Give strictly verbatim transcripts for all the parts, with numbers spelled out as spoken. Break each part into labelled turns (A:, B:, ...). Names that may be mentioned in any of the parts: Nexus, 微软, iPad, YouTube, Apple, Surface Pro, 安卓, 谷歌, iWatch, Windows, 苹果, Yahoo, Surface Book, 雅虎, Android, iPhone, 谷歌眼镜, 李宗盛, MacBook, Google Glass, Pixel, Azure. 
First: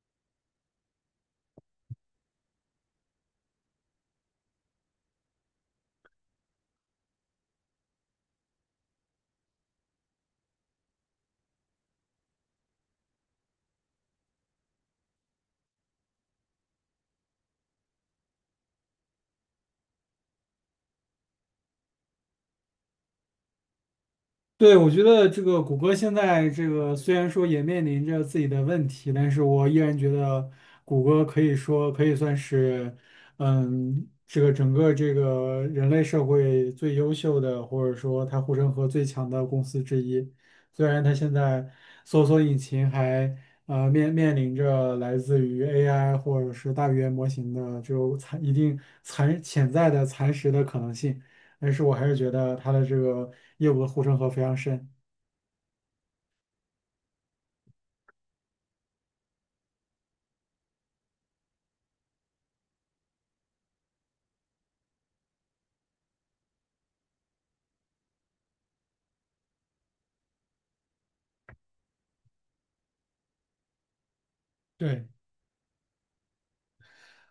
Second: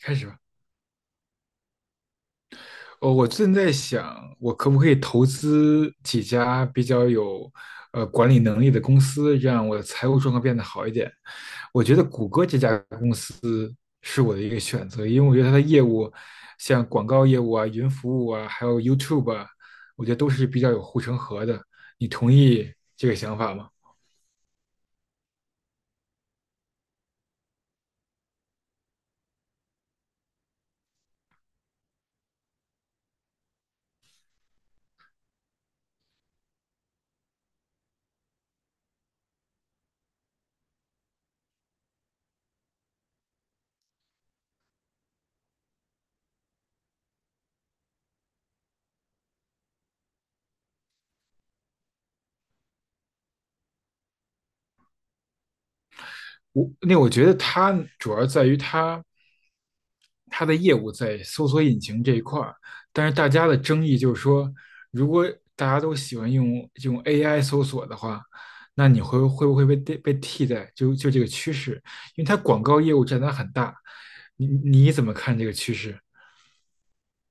A: 开始吧。哦，我正在想，我可不可以投资几家比较有呃管理能力的公司，让我的财务状况变得好一点？我觉得谷歌这家公司是我的一个选择，因为我觉得它的业务，像广告业务啊、云服务啊，还有 YouTube 啊，我觉得都是比较有护城河的。你同意这个想法吗？
B: 对，我觉得这个谷歌现在这个虽然说也面临着自己的问题，但是我依然觉得谷歌可以说可以算是，嗯，这个整个这个人类社会最优秀的，或者说它护城河最强的公司之一。虽然它现在搜索引擎还呃面面临着来自于 A I 或者是大语言模型的这种蚕一定残潜在的蚕食的可能性。但是我还是觉得它的这个业务的护城河非常深。
A: 我，那我觉得它主要在于它。它的业务在搜索引擎这一块儿，但是大家的争议就是说，如果大家都喜欢用用 A I 搜索的话，那你会会不会被被替代？就就这个趋势，因为它广告业务占它很大，你你怎
B: 对。
A: 么看这个趋势？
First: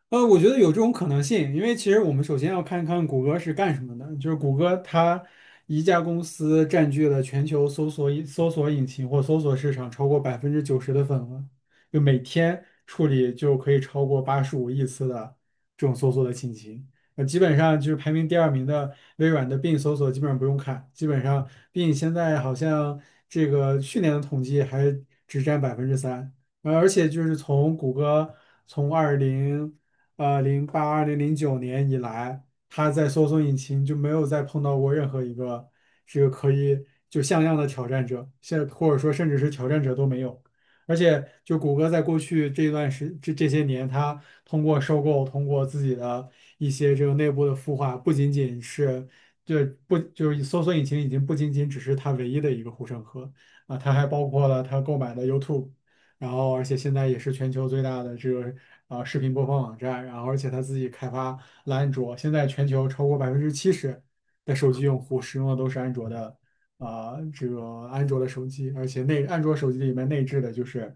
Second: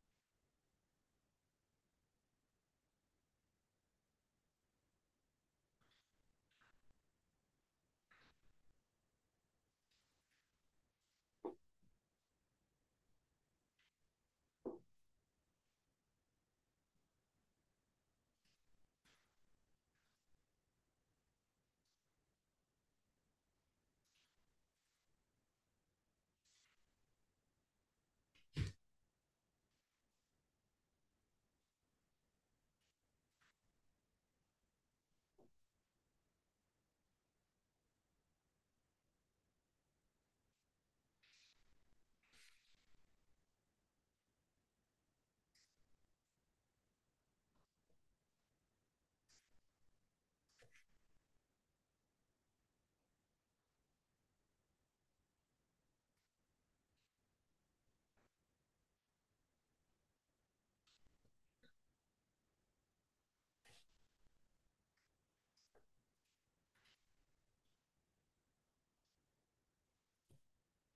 B: 呃，我觉得有这种可能性，因为其实我们首先要看看谷歌是干什么的。就是谷歌它一家公司占据了全球搜索引搜索引擎或搜索市场超过百分之九十的份额，就每天处理就可以超过八十五亿次的这种搜索的信息。呃，基本上就是排名第二名的微软的 Bing 搜索基本上不用看，基本上 Bing 现在好像这个去年的统计还只占百分之三。呃，而且就是从谷歌从二零呃零八二零零九年以来，它在搜索引擎就没有再碰到过任何一个这个可以就像样的挑战者，现或者说甚至是挑战者都没有。而且，就谷歌在过去这段时这这些年，它通过收购，通过自己的一些这个内部的孵化，不仅仅是对不就是搜索引擎已经不仅仅只是它唯一的一个护城河啊，它还包括了它购买的 YouTube。然后而且现在也是全球最大的这个呃视频播放网站，然后而且它自己开发了安卓，现在全球超过百分之七十的手机用户使用的都是安卓的啊、这个安卓的手机，而且内安卓手机里面内置的就是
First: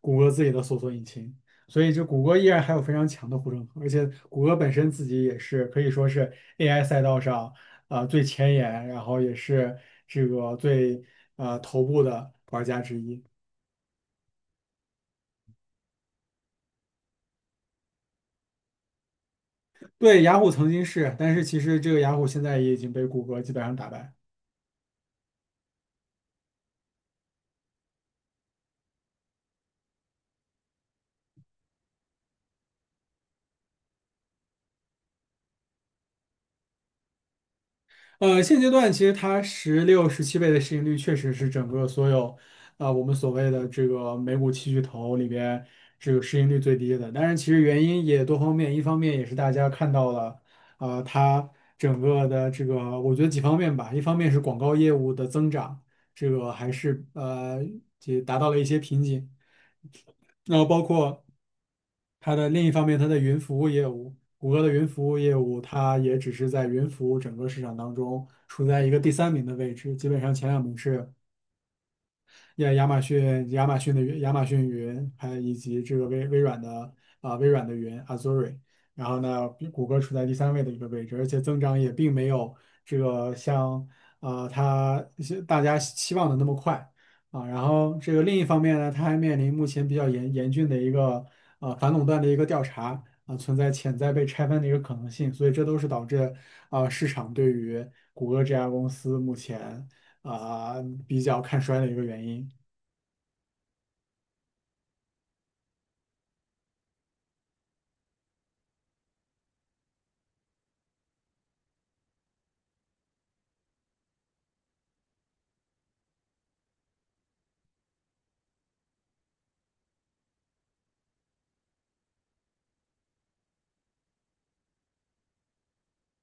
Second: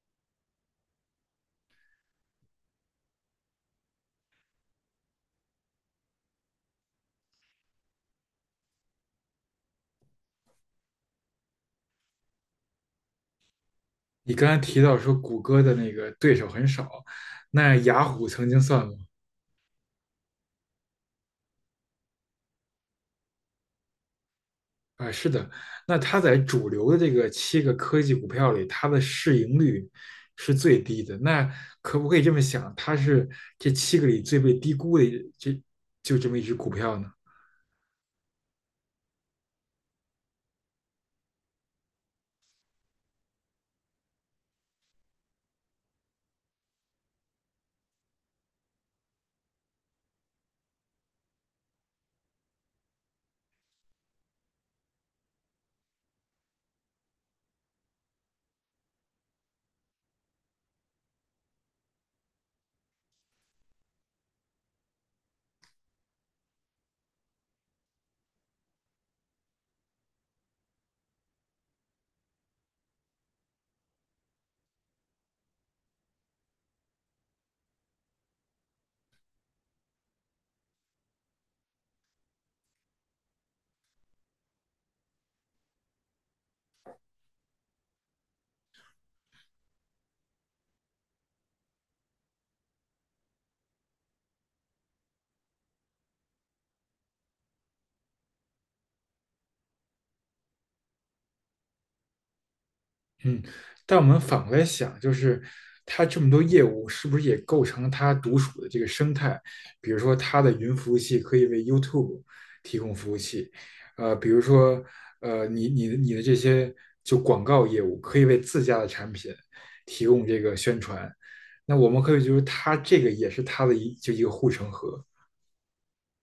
B: 谷歌自己的搜索引擎，所以这谷歌依然还有非常强的护城河，而且谷歌本身自己也是可以说是 A I 赛道上啊、最前沿，然后也是这个最啊头部的玩家之一。
A: 你刚才提到说谷歌的那个对手很少，那雅虎曾经算吗？
B: 对，雅虎曾经是，但是其实这个雅虎现在也已经被谷歌基本上打败。
A: 啊，是的，那它在主流的这个七个科技股票里，它的市盈率是最低的。那可不可以这么想，它是这七个里最被低估的这就这么一只股票呢？
B: 呃，现阶段其实它十六、十七倍的市盈率确实是整个所有，呃，我们所谓的这个美股七巨头里边这个市盈率最低的。但是其实原因也多方面，一方面也是大家看到了，呃，它整个的这个，我觉得几方面吧，一方面是广告业务的增长，这个还是呃也达到了一些瓶颈。然后包括它的另一方面，它的云服务业务，谷歌的云服务业务，它也只是在云服务整个市场当中处在一个第三名的位置，基本上前两名是亚亚马逊亚马逊的云亚马逊云，还有以及这个微微软的啊、微软的云 Azure。然后呢，比谷歌处在第三位的一个位置，而且增长也并没有这个像呃它是大家期望的那么快啊。然后这个另一方面呢，它还面临目前比较严严峻的一个呃反垄断的一个调查啊、存在潜在被拆分的一个可能性，所以这都是导致啊、市场对于谷歌这家公司目前啊、比较看衰的一个原因。
A: 嗯，但我们反过来想，就是它这么多业务，是不是也构成了它独属的这个生态？比如说，它的云服务器可以为 YouTube 提供服务器，呃，比如说，呃，你你你的这些就广告业务可以为自家的产品提供这个宣传。那我们可以就是它这个也是它的一就一个护城河，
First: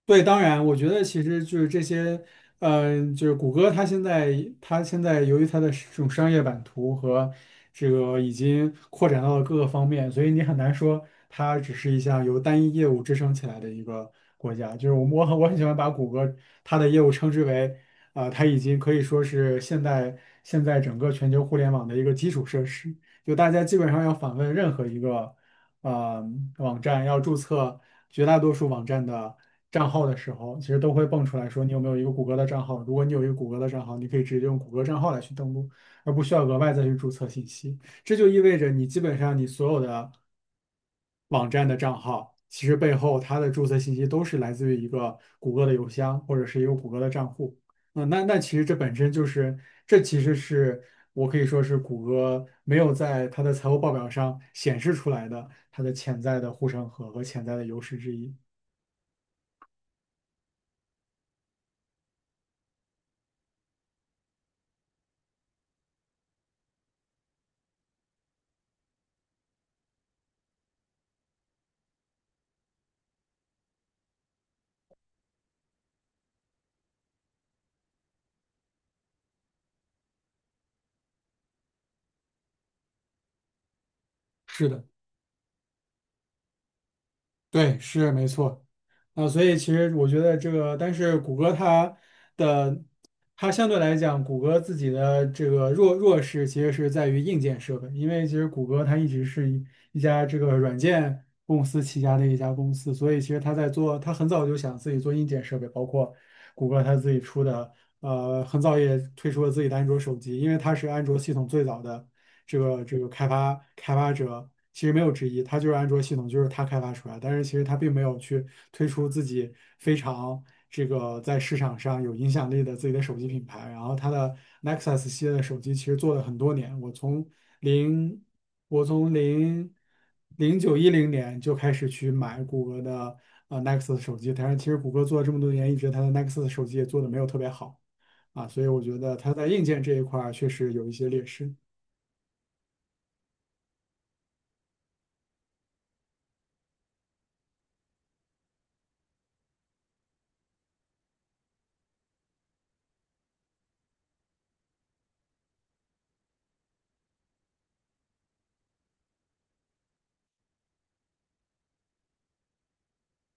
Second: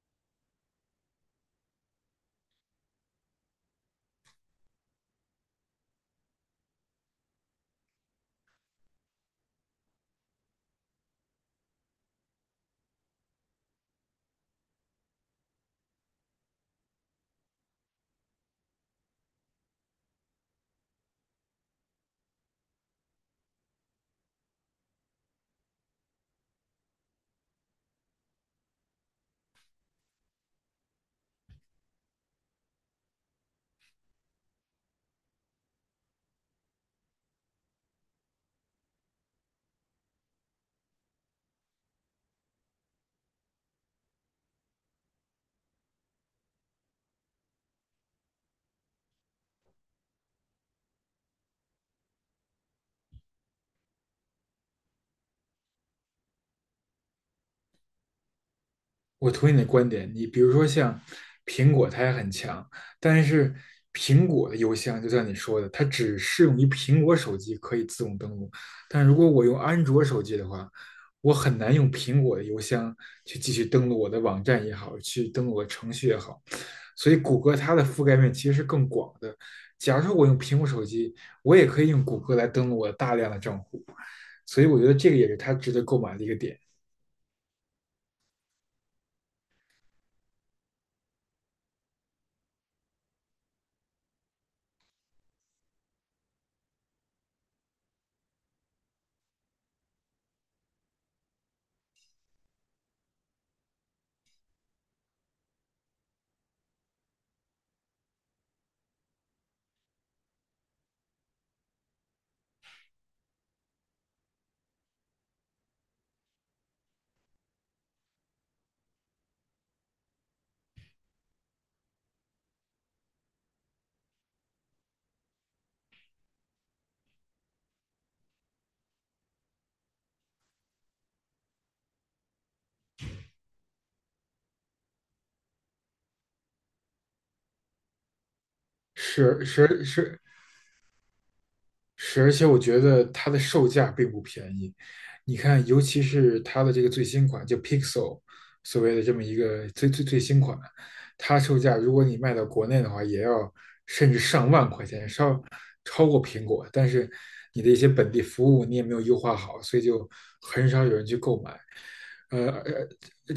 B: 对，当然，我觉得其实就是这些，嗯，就是谷歌，它现在它现在由于它的这种商业版图和这个已经扩展到了各个方面，所以你很难说它只是一项由单一业务支撑起来的一个国家。就是我我很我很喜欢把谷歌它的业务称之为，啊、它已经可以说是现在现在整个全球互联网的一个基础设施。就大家基本上要访问任何一个。呃网站要注册绝大多数网站的账号的时候，其实都会蹦出来说你有没有一个谷歌的账号。如果你有一个谷歌的账号，你可以直接用谷歌账号来去登录，而不需要额外再去注册信息。这就意味着你基本上你所有的网站的账号，其实背后它的注册信息都是来自于一个谷歌的邮箱或者是一个谷歌的账户。嗯，那那其实这本身就是，这其实是我可以说是谷歌没有在它的财务报表上显示出来的它的潜在的护城河和潜在的优势之一。
A: 我同意你的观点，你比如说像苹果，它也很强，但是苹果的邮箱就像你说的，它只适用于苹果手机可以自动登录，但如果我用安卓手机的话，我很难用苹果的邮箱去继续登录我的网站也好，去登录我的程序也好，所以谷歌它的覆盖面其实是更广的。假如说我用苹果手机，我也可以用谷歌来登录我大量的账户，所
B: 是
A: 以我
B: 的，
A: 觉得这个也是它值得购买的一个点。
B: 对，是没错。啊、所以其实我觉得这个，但是谷歌它的它相对来讲，谷歌自己的这个弱弱势其实是在于硬件设备，因为其实谷歌它一直是一一家这个软件公司旗下的一家公司，所以其实它在做，它很早就想自己做硬件设备，包括。谷歌它自己出的，呃，很早也推出了自己的安卓手机，因为它是安卓系统最早的这个这个开发开发者，其实没有之一，它就是安卓系统就是它开发出来，但是其实它并没有去推出自己非常这个在市场上有影响力的自己的手机品牌。然后它的 Nexus 系列的手机其实做了很多年，我从零，我从零零九一零年就开始去买谷歌的呃 Nexus 手机，但是其实谷歌做了这么多年，一直它的 Nexus 手机也做的没有特别好啊，所以我觉得它
A: 是
B: 在硬件
A: 是
B: 这一
A: 是，
B: 块儿确实有一些劣势。
A: 是，而且我觉得它的售价并不便宜。你看，尤其是它的这个最新款，就 Pixel,所谓的这么一个最最最新款，它售价如果你卖到国内的话，也要甚至上万块钱，稍超过苹果。但是你的一些本地服务你也没有优化好，所以就很少有人去购买。呃，而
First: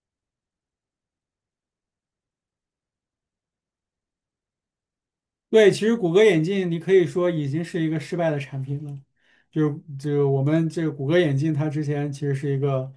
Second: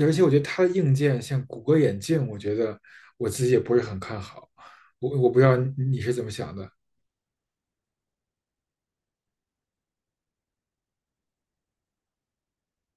A: 而且我觉得它的硬件，像谷歌眼镜，我觉得我自己也不是很看好。我我不知道
B: 对，其实
A: 你
B: 谷
A: 是
B: 歌
A: 怎么
B: 眼
A: 想
B: 镜，
A: 的。
B: 你可以说已经是一个失败的产品了。就是就是我们这个谷歌眼镜，它之前其实是一个，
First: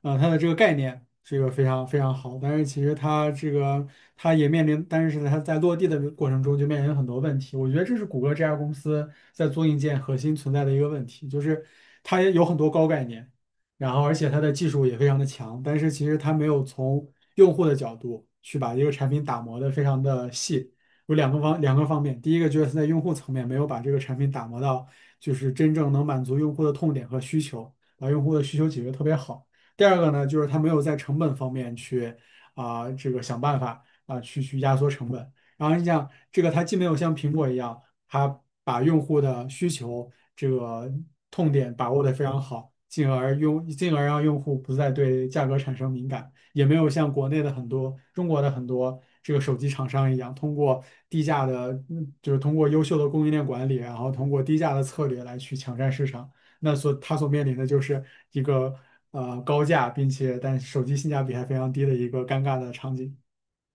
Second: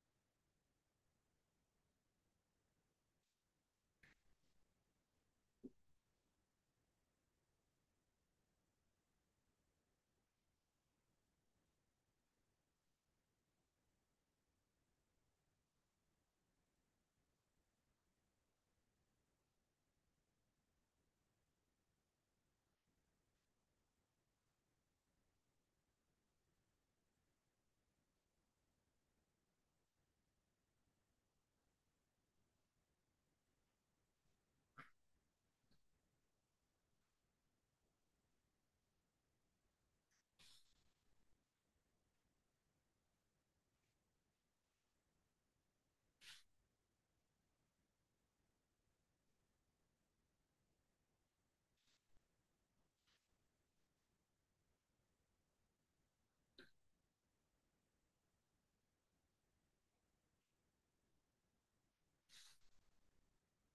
B: 呃，它的这个概念是一个非常非常好，但是其实它这个它也面临，但是它在落地的过程中就面临很多问题。我觉得这是谷歌这家公司在做硬件核心存在的一个问题，就是它也有很多高概念，然后而且它的技术也非常的强，但是其实它没有从用户的角度去把一个产品打磨的非常的细。有两个方两个方面，第一个就是在用户层面没有把这个产品打磨到，就是真正能满足用户的痛点和需求，把用户的需求解决特别好。第二个呢，就是它没有在成本方面去啊、这个想办法啊、去去压缩成本。然后你想，这个它既没有像苹果一样，它把用户的需求这个痛点把握得非常好，进而用进而让用户不再对价格产生敏感。也没有像国内的很多中国的很多这个手机厂商一样，通过低价的，嗯就是通过优秀的供应链管理，然后通过低价的策略来去抢占市场。那所它所面临的就是一个呃高价，并且但手机性价比还非常低的一个尴尬的场景。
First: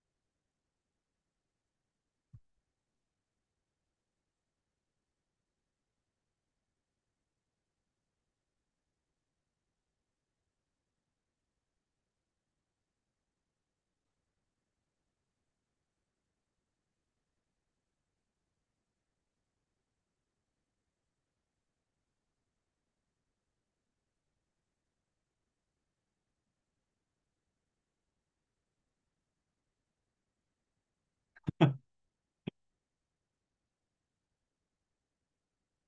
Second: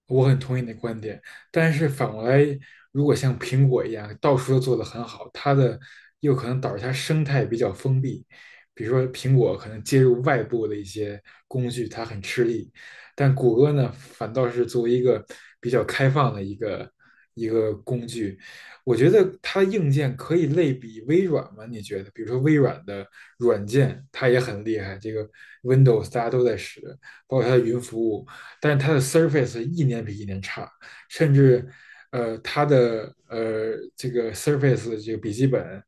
A: 我很同意你的观点，但是反过来，如果像苹果一样到处都做得很好，它的又可能导致它生态比较封闭。比如说，苹果可能接入外部的一些工具，它很吃力，但谷歌呢，反倒是作为一个比较开放的一个一个工具，我觉得它硬件可以类比微软吗？你觉得？比如说微软的软件，它也很厉害，这个 Windows 大家都在使，包括它的云服务。但是它的 Surface 一年比一年差，甚至呃，它的呃这个 Surface 这个笔记本，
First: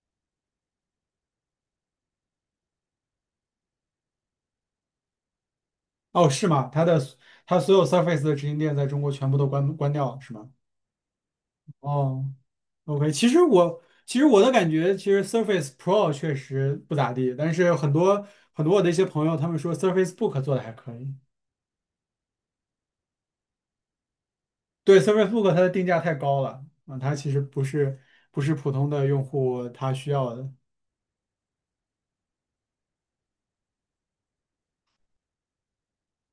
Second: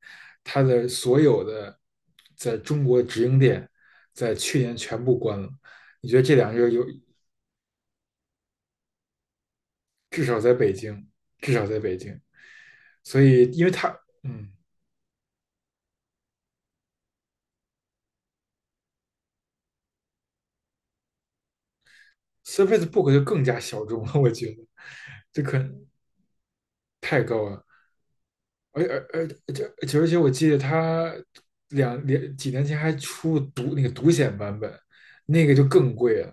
A: 它的所有的在中国直营店在去年全部关了。你觉得
B: 哦，
A: 这
B: 是
A: 两
B: 吗？
A: 个
B: 它
A: 有，
B: 的它所有 Surface 的直营店在中国全部都关关掉了，
A: 至
B: 是
A: 少
B: 吗？
A: 在北京，至少在北京，
B: 哦。OK，
A: 所
B: 其实
A: 以因为
B: 我
A: 它
B: 其实我的
A: 嗯
B: 感觉，其实 Surface Pro 确实不咋地，但是很多很多我的一些朋友，他们说 Surface Book 做的还可以。
A: ，Surface Book 就更加小众了，我觉得
B: 对，Surface
A: 这
B: Book
A: 可
B: 它的定价太高了，啊，它
A: 太
B: 其实
A: 高
B: 不
A: 了。
B: 是不是普
A: 而
B: 通的
A: 而
B: 用
A: 而这
B: 户
A: 而
B: 他
A: 且而
B: 需
A: 且我
B: 要的。
A: 记得他两两几年前还出独那个独显版本，那个就更贵了。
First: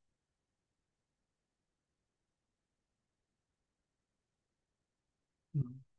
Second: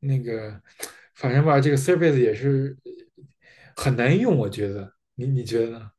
A: 那个反正吧，这个 Surface 也是很难用，我觉得。你你觉得
B: 嗯
A: 呢？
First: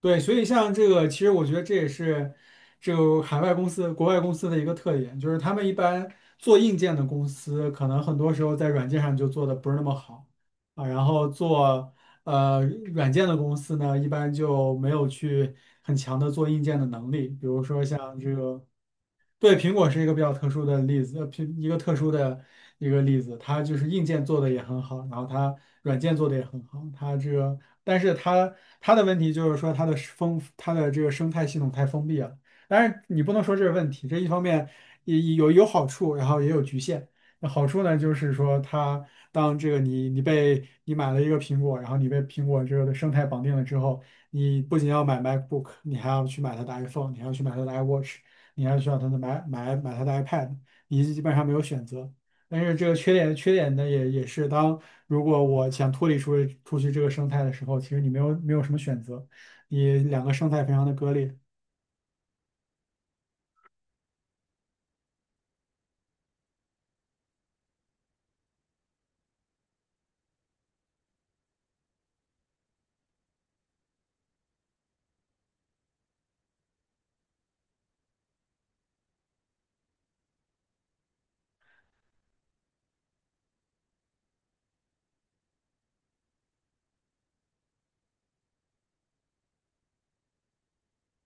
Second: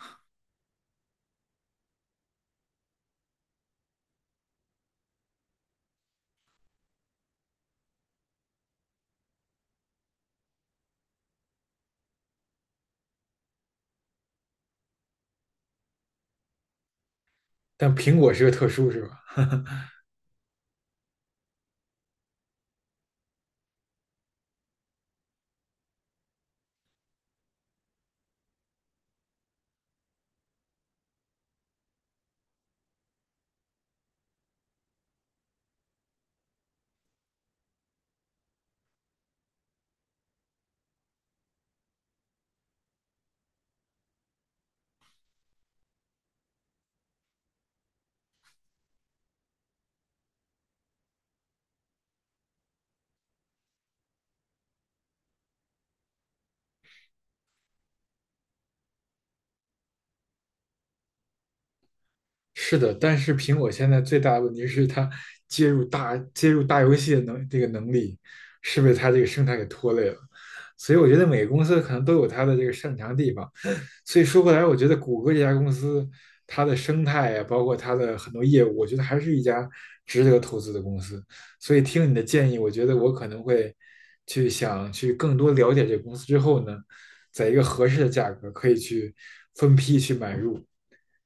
B: 对，所以像这个，其实我觉得这也是这个海外公司、国外公司的一个特点，就是他们一般做硬件的公司，可能很多时候在软件上就做的不是那么好啊，然后做呃软件的公司呢，一般就没有去很强的做硬件的能力，比如说
A: 但
B: 像
A: 苹果
B: 这
A: 是个
B: 个
A: 特殊，是吧？
B: 对，苹果是一个比较特殊的例子，呃，苹一个特殊的一个例子，它就是硬件做的也很好，然后它软件做的也很好，它这个，但是它它的问题就是说它的是封它的这个生态系统太封闭了。但是你不能说这是问题，这一方面也也有有好处，然后也有局限。那好处呢，就是说它当这个你你被你买了一个苹果，然后你被苹果这个的生态绑定了之后，你不仅要买 MacBook，你还要去买它的 iPhone，你还要去买它的 iWatch。你还需要他的买买买他的 iPad，你基本上没有选择。但是这个缺点缺点呢，也也是当如果我想脱离出出去这个生态的时候，其实你没有没有什么选择，你两个生态非常的割裂。
A: 是的，但是苹果现在最大的问题是它接入大接入大游戏的能这个能力是被它这个生态给拖累了，所以我觉得每个公司可能都有它的这个擅长的地方。所以说回来，我觉得谷歌这家公司它的生态啊，包括它的很多业务，我觉得还是一家值得投资的公司。所以听你的建议，我觉得我可能会去想去更多了解这个公司之后呢，在一个合适的价格可以去分批去买入。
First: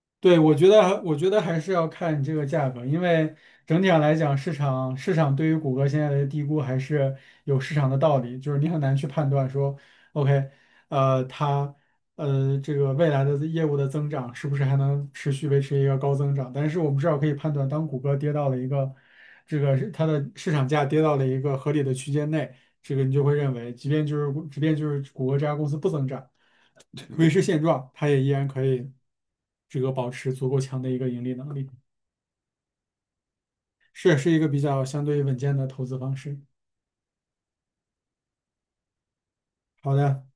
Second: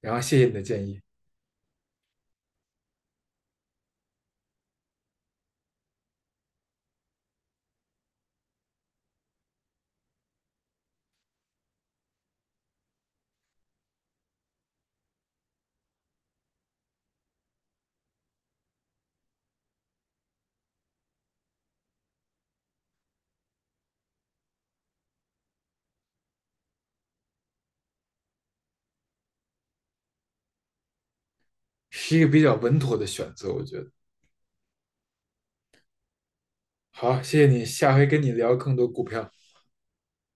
A: 然后
B: 对，
A: 谢谢你
B: 我
A: 的
B: 觉
A: 建
B: 得，
A: 议。
B: 我觉得还是要看你这个价格，因为整体上来讲，市场市场对于谷歌现在的低估还是有市场的道理，就是你很难去判断说，OK，呃，它呃这个未来的业务的增长是不是还能持续维持一个高增长？但是我们至少可以判断，当谷歌跌到了一个这个是它的市场价跌到了一个合理的区间内，这个你就会认为，即便就是即便就是谷歌这家公司不增长。维持现状，它也依然可以这个保持足够强的一个盈利能力，
A: 是一个比较稳妥的选择，我觉得。
B: 是是一个比较相对稳健的投资方式。
A: 好，谢谢你，下回跟你聊更多股票。
B: 好的。